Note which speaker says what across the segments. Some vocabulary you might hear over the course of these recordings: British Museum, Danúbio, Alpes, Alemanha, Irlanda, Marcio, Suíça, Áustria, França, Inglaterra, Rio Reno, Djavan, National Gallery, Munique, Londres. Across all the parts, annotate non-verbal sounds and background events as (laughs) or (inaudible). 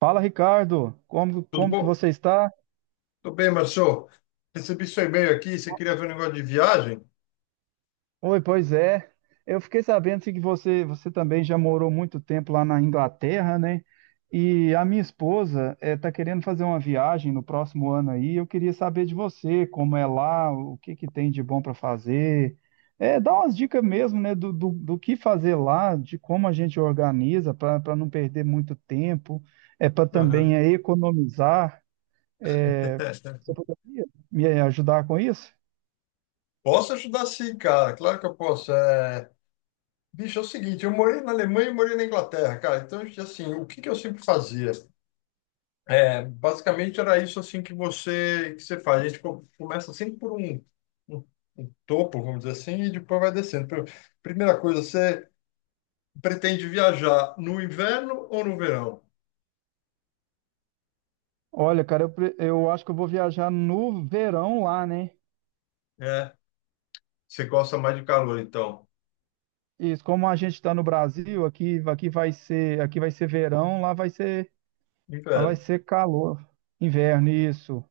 Speaker 1: Fala, Ricardo, como,
Speaker 2: Tudo
Speaker 1: como que
Speaker 2: bom?
Speaker 1: você está?
Speaker 2: Tudo bem, Marcio. Recebi seu e-mail aqui. Você queria ver um negócio de viagem?
Speaker 1: Oi, pois é. Eu fiquei sabendo assim, que você também já morou muito tempo lá na Inglaterra, né? E a minha esposa está querendo fazer uma viagem no próximo ano aí. Eu queria saber de você, como é lá, o que que tem de bom para fazer. É, dá umas dicas mesmo, né, do que fazer lá, de como a gente organiza para não perder muito tempo, é para
Speaker 2: Aham.
Speaker 1: também é, economizar. É, Você
Speaker 2: (laughs)
Speaker 1: poderia me ajudar com isso?
Speaker 2: Posso ajudar sim, cara. Claro que eu posso. Bicho, é o seguinte, eu morei na Alemanha e morei na Inglaterra, cara. Então, assim, o que que eu sempre fazia? Basicamente era isso assim que você faz. A gente começa sempre por um- um topo, vamos dizer assim, e depois vai descendo. Primeira coisa, você pretende viajar no inverno ou no verão?
Speaker 1: Olha, cara, eu, eu acho que eu vou viajar no verão lá, né?
Speaker 2: É, você gosta mais de calor, então?
Speaker 1: Isso, como a gente está no Brasil, aqui, aqui vai ser verão, lá vai
Speaker 2: Inverno.
Speaker 1: ser calor, inverno, isso.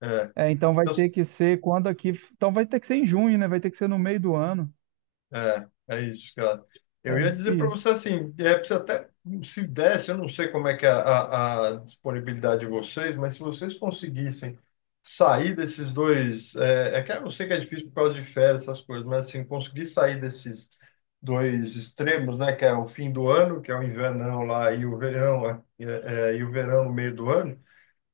Speaker 2: É,
Speaker 1: É, então vai
Speaker 2: então,
Speaker 1: ter que ser quando aqui, então vai ter que ser em junho, né? Vai ter que ser no meio do ano.
Speaker 2: é, é isso, cara. Eu ia dizer para
Speaker 1: Isso.
Speaker 2: você assim, se até se desse, eu não sei como é que é a disponibilidade de vocês, mas se vocês conseguissem sair desses dois, que eu sei que é difícil por causa de férias, essas coisas, mas assim, conseguir sair desses dois extremos, né, que é o fim do ano, que é o invernão lá, e o verão, e o verão no meio do ano.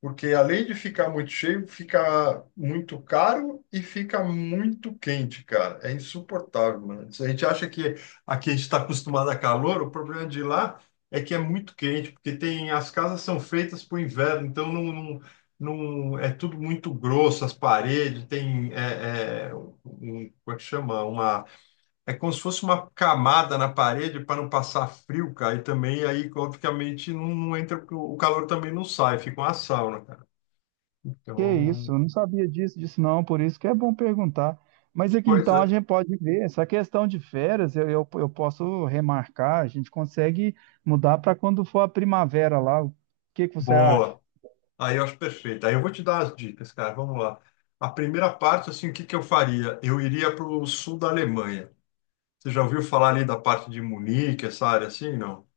Speaker 2: Porque além de ficar muito cheio, fica muito caro e fica muito quente, cara. É insuportável, mano. Se a gente acha que aqui a gente está acostumado a calor, o problema de lá é que é muito quente, porque tem as casas são feitas para o inverno, então é tudo muito grosso, as paredes tem um, como é que chama? Uma é como se fosse uma camada na parede para não passar frio, cara. E também aí, obviamente, não entra, o calor também não sai, fica uma sauna, cara.
Speaker 1: Que isso,
Speaker 2: Então,
Speaker 1: eu não sabia disso não, por isso que é bom perguntar. Mas aqui então a
Speaker 2: coisa
Speaker 1: gente pode ver, essa questão de férias, eu posso remarcar, a gente consegue mudar para quando for a primavera lá. O que que você acha?
Speaker 2: boa. Aí eu acho perfeito. Aí eu vou te dar as dicas, cara. Vamos lá. A primeira parte, assim, o que que eu faria? Eu iria para o sul da Alemanha. Você já ouviu falar ali da parte de Munique, essa área assim? Não?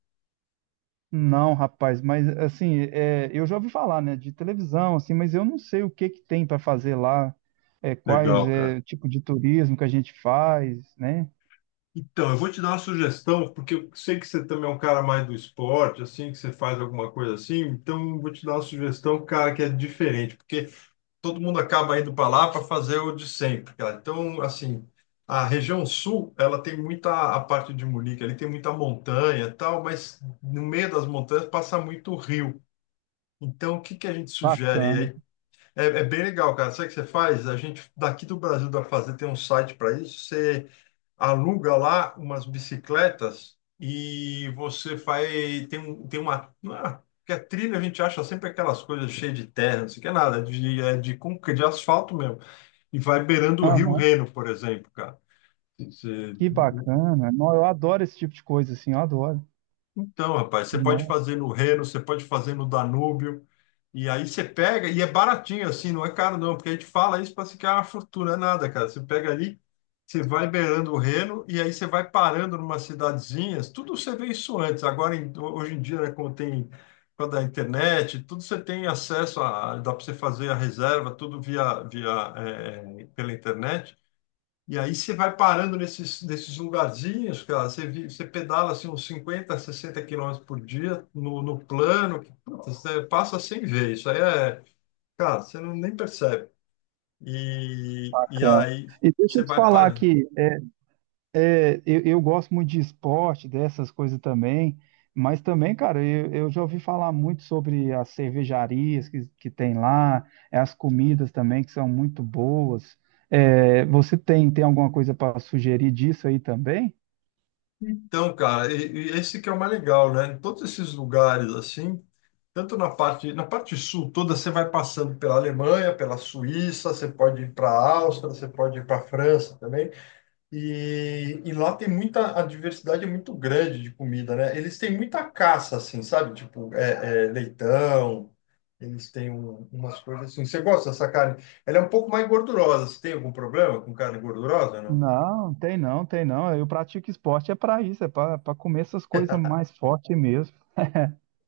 Speaker 1: Não, rapaz, mas assim, é, eu já ouvi falar, né, de televisão, assim, mas eu não sei o que que tem para fazer lá, é, quais
Speaker 2: Legal, cara.
Speaker 1: é tipo de turismo que a gente faz, né?
Speaker 2: Então, eu vou te dar uma sugestão, porque eu sei que você também é um cara mais do esporte, assim, que você faz alguma coisa assim. Então, eu vou te dar uma sugestão, cara, que é diferente, porque todo mundo acaba indo para lá para fazer o de sempre, cara. Então, assim, a região sul, ela tem muita, a parte de Munique, ali tem muita montanha e tal, mas no meio das montanhas passa muito rio. Então, o que que a gente sugere
Speaker 1: Bacana.
Speaker 2: aí? É bem legal, cara. Sabe o que você faz? A gente daqui do Brasil da fazer, tem um site para isso. Você aluga lá umas bicicletas e você faz. Tem uma. Não é- Porque a trilha a gente acha sempre aquelas coisas cheias de terra, não sei o que é nada, de, é de, concre- de asfalto mesmo. E vai beirando o Rio
Speaker 1: Aham,
Speaker 2: Reno, por exemplo, cara. Você-
Speaker 1: que bacana. Não, eu adoro esse tipo de coisa, assim, eu adoro.
Speaker 2: Então, rapaz, você pode fazer
Speaker 1: Nossa,
Speaker 2: no Reno, você pode fazer no Danúbio, e aí você pega, e é baratinho assim, não é caro não, porque a gente fala isso para se que é uma fortuna, é nada, cara. Você pega ali, você vai beirando o Reno, e aí você vai parando numa cidadezinhas, tudo você vê isso antes. Agora, hoje em dia, né, como tem, com a da internet, tudo você tem acesso a, dá para você fazer a reserva, tudo pela internet. E aí você vai parando nesses lugarzinhos, cara, você, você pedala assim uns 50, 60 quilômetros por dia no plano, que puta, você passa sem ver, isso aí é, cara, você não, nem percebe. E
Speaker 1: cara.
Speaker 2: aí
Speaker 1: E deixa
Speaker 2: você
Speaker 1: eu te
Speaker 2: vai
Speaker 1: falar
Speaker 2: parando.
Speaker 1: aqui. É, eu gosto muito de esporte, dessas coisas também, mas também, cara, eu já ouvi falar muito sobre as cervejarias que tem lá, é, as comidas também que são muito boas. É, você tem, tem alguma coisa para sugerir disso aí também?
Speaker 2: Então, cara, e esse que é o mais legal, né? Em todos esses lugares assim, tanto na parte sul toda, você vai passando pela Alemanha, pela Suíça, você pode ir para a Áustria, você pode ir para a França também. E lá tem muita, a diversidade é muito grande de comida, né? Eles têm muita caça, assim, sabe? Tipo, leitão, eles têm umas coisas assim. Você gosta dessa carne? Ela é um pouco mais gordurosa. Você tem algum problema com carne gordurosa, não?
Speaker 1: Não, tem não, tem não. Eu pratico esporte é para isso, é para comer essas coisas mais fortes mesmo.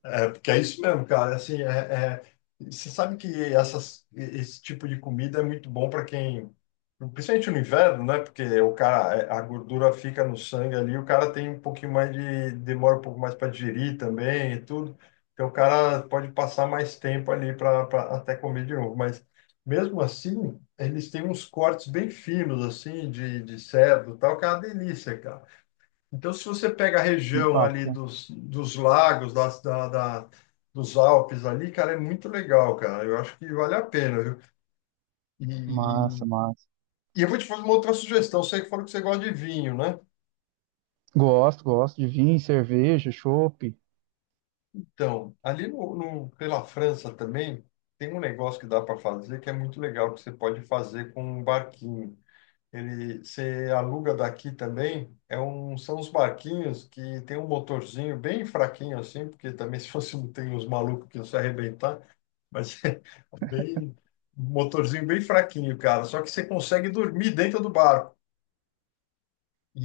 Speaker 2: Porque é isso mesmo, cara. Assim, é- você sabe que essas, esse tipo de comida é muito bom para quem, principalmente no inverno, né? Porque o cara, a gordura fica no sangue ali, o cara tem um pouquinho mais de, demora um pouco mais para digerir também e tudo. Então o cara pode passar mais tempo ali para até comer de novo. Mas mesmo assim, eles têm uns cortes bem finos, assim, de cerdo e tal, que é uma delícia, cara. Então, se você pega a região ali
Speaker 1: Impacta.
Speaker 2: dos lagos, dos Alpes ali, cara, é muito legal, cara. Eu acho que vale a pena, viu? E,
Speaker 1: Massa, massa.
Speaker 2: e eu vou te fazer uma outra sugestão. Sei que falou que você gosta de vinho, né?
Speaker 1: Gosto, gosto de vinho, cerveja, chopp.
Speaker 2: Então, ali pela França também, tem um negócio que dá para fazer que é muito legal, que você pode fazer com um barquinho. Ele, você aluga daqui também, são uns barquinhos que tem um motorzinho bem fraquinho assim, porque também (laughs) se fosse, tem uns malucos que iam se arrebentar. Mas (laughs) é bem, um motorzinho bem fraquinho, cara. Só que você consegue dormir dentro do barco. E,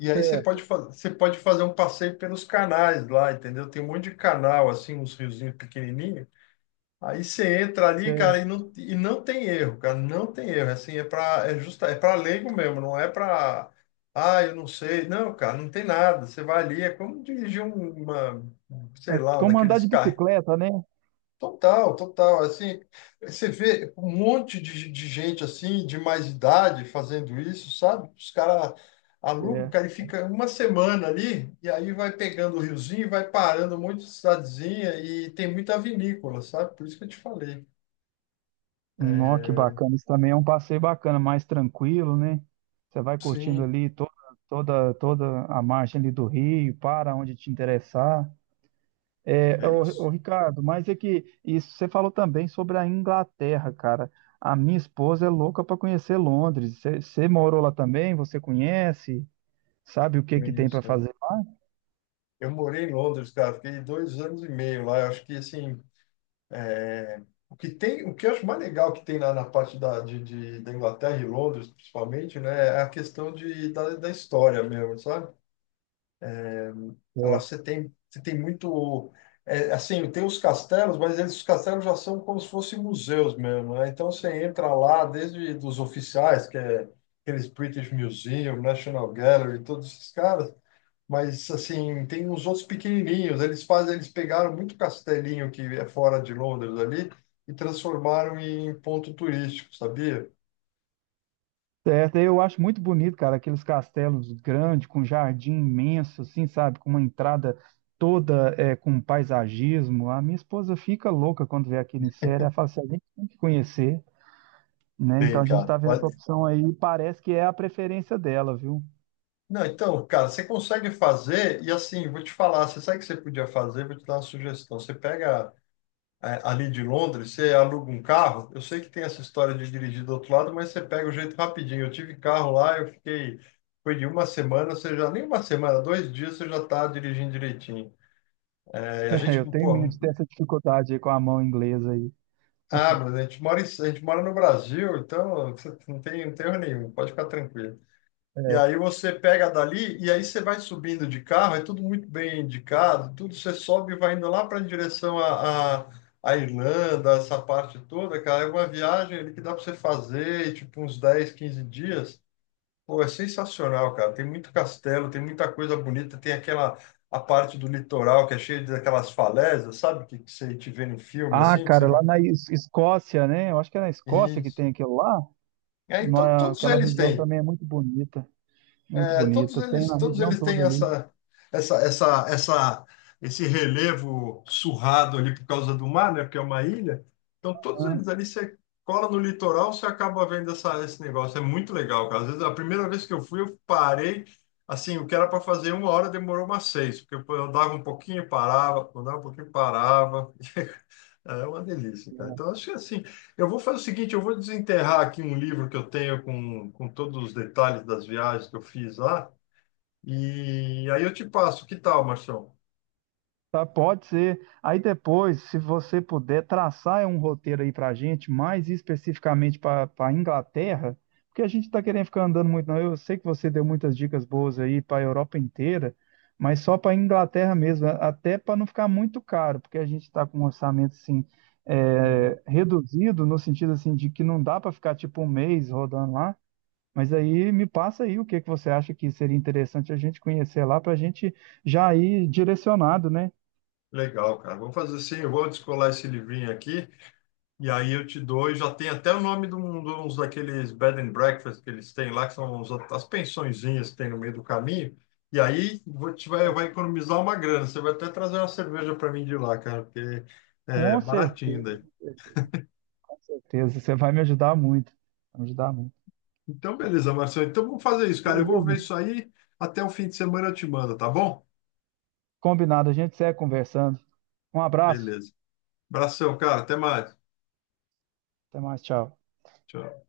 Speaker 2: e aí você
Speaker 1: Certo,
Speaker 2: pode, você pode fazer um passeio pelos canais lá, entendeu? Tem um monte de canal, assim, uns riozinhos pequenininhos. Aí você entra ali, cara,
Speaker 1: certo.
Speaker 2: e não tem erro, cara, não tem erro. É assim, é para é justa, é para leigo mesmo, não é para ah, eu não sei. Não, cara, não tem nada. Você vai ali, é como dirigir uma, sei
Speaker 1: É
Speaker 2: lá, um
Speaker 1: como andar
Speaker 2: daqueles
Speaker 1: de
Speaker 2: carros.
Speaker 1: bicicleta, né?
Speaker 2: Total, total. Assim, você vê um monte de gente assim, de mais idade, fazendo isso, sabe? Os caras alugam, o cara e
Speaker 1: Certo.
Speaker 2: fica uma semana ali, e aí vai pegando o riozinho, e vai parando um monte de cidadezinha, e tem muita vinícola, sabe? Por isso que eu te falei.
Speaker 1: Nó, que
Speaker 2: É,
Speaker 1: bacana. Isso também é um passeio bacana, mais tranquilo, né? Você vai curtindo
Speaker 2: sim,
Speaker 1: ali toda, toda a margem ali do rio, para onde te interessar. É,
Speaker 2: é isso.
Speaker 1: Ricardo, mas é que isso você falou também sobre a Inglaterra, cara. A minha esposa é louca para conhecer Londres. Você morou lá também? Você conhece? Sabe o que
Speaker 2: É
Speaker 1: que tem
Speaker 2: isso,
Speaker 1: para
Speaker 2: cara.
Speaker 1: fazer lá?
Speaker 2: Eu morei em Londres, cara, fiquei 2 anos e meio lá. Eu acho que, assim, o que tem, o que eu acho mais legal que tem na, na parte da, de- da Inglaterra e Londres, principalmente, né, é a questão da história mesmo, sabe? Ela você tem muito, é, assim, tem os castelos, mas eles, os castelos já são como se fossem museus mesmo, né? Então você entra lá, desde dos oficiais, que é aqueles British Museum, National Gallery, todos esses caras, mas assim, tem uns outros pequenininhos. Eles fazem, eles pegaram muito castelinho que é fora de Londres ali e transformaram em ponto turístico, sabia?
Speaker 1: Certo, eu acho muito bonito, cara, aqueles castelos grandes, com jardim imenso, assim, sabe? Com uma entrada toda é, com paisagismo. A minha esposa fica louca quando vê aquilo em série. Ela fala assim, a gente tem que conhecer, né? Então
Speaker 2: Tem,
Speaker 1: a gente
Speaker 2: cara.
Speaker 1: está vendo essa opção aí e parece que é a preferência dela, viu?
Speaker 2: Não, então, cara, você consegue fazer e assim, vou te falar, você sabe o que você podia fazer? Vou te dar uma sugestão. Você pega ali de Londres, você aluga um carro. Eu sei que tem essa história de dirigir do outro lado, mas você pega o jeito rapidinho. Eu tive carro lá, eu fiquei, foi de uma semana, você já nem uma semana, dois dias você já está dirigindo direitinho. É, a
Speaker 1: (laughs) É,
Speaker 2: gente,
Speaker 1: eu tenho
Speaker 2: pô,
Speaker 1: medo de ter essa dificuldade aí com a mão inglesa aí.
Speaker 2: ah, mas a gente mora, a gente mora no Brasil, então você não tem, não tem erro nenhum, pode ficar tranquilo. E aí
Speaker 1: É.
Speaker 2: você pega dali e aí você vai subindo de carro, é tudo muito bem indicado, tudo você sobe e vai indo lá para em direção à Irlanda, essa parte toda, cara, é uma viagem ali que dá para você fazer, tipo uns 10, 15 dias. Pô, é sensacional, cara. Tem muito castelo, tem muita coisa bonita, tem aquela a parte do litoral que é cheia daquelas falésias, sabe? Que você te vê no filme,
Speaker 1: Ah,
Speaker 2: assim, que você
Speaker 1: cara, lá
Speaker 2: vai.
Speaker 1: na Escócia, né? Eu acho que é na Escócia que
Speaker 2: Isso.
Speaker 1: tem aquilo lá.
Speaker 2: E aí todos
Speaker 1: Aquela
Speaker 2: eles
Speaker 1: região
Speaker 2: têm,
Speaker 1: também é muito bonita, muito bonita. Tem na
Speaker 2: todos
Speaker 1: região
Speaker 2: eles têm
Speaker 1: toda ali.
Speaker 2: essa, esse relevo surrado ali por causa do mar, né? Porque é uma ilha. Então todos
Speaker 1: Né?
Speaker 2: eles ali você cola no litoral, você acaba vendo esse negócio. É muito legal, cara. Às vezes a primeira vez que eu fui, eu parei. Assim, o que era para fazer uma hora demorou umas seis, porque eu dava um pouquinho, parava, dava um pouquinho, parava. Ah, é uma delícia, cara. Então, acho que assim, eu vou fazer o seguinte, eu vou desenterrar aqui um livro que eu tenho com todos os detalhes das viagens que eu fiz lá, e aí eu te passo. Que tal, Marção?
Speaker 1: Tá, pode ser. Aí depois, se você puder traçar um roteiro aí para a gente, mais especificamente para a Inglaterra, porque a gente está querendo ficar andando muito, não. Eu sei que você deu muitas dicas boas aí para a Europa inteira, mas só para a Inglaterra mesmo, até para não ficar muito caro, porque a gente está com um orçamento assim,
Speaker 2: Uhum.
Speaker 1: é, reduzido, no sentido assim, de que não dá para ficar tipo um mês rodando lá. Mas aí me passa aí o que que você acha que seria interessante a gente conhecer lá para a gente já ir direcionado, né?
Speaker 2: Legal, cara. Vou fazer assim, eu vou descolar esse livrinho aqui, e aí eu te dou, e já tem até o nome de, um, de uns daqueles bed and breakfast que eles têm lá, que são as pensõezinhas que tem no meio do caminho, e aí vai economizar uma grana. Você vai até trazer uma cerveja para mim de lá, cara, porque é
Speaker 1: Com
Speaker 2: baratinho
Speaker 1: certeza,
Speaker 2: daí.
Speaker 1: com certeza. Você vai me ajudar muito. Vai me ajudar muito.
Speaker 2: Então, beleza, Marcelo. Então, vamos fazer isso, cara. Eu vou ver
Speaker 1: Beleza.
Speaker 2: isso aí. Até o fim de semana eu te mando, tá bom?
Speaker 1: Combinado, a gente segue conversando. Um abraço.
Speaker 2: Beleza. Abração, cara. Até mais.
Speaker 1: Até mais, tchau.
Speaker 2: Tchau.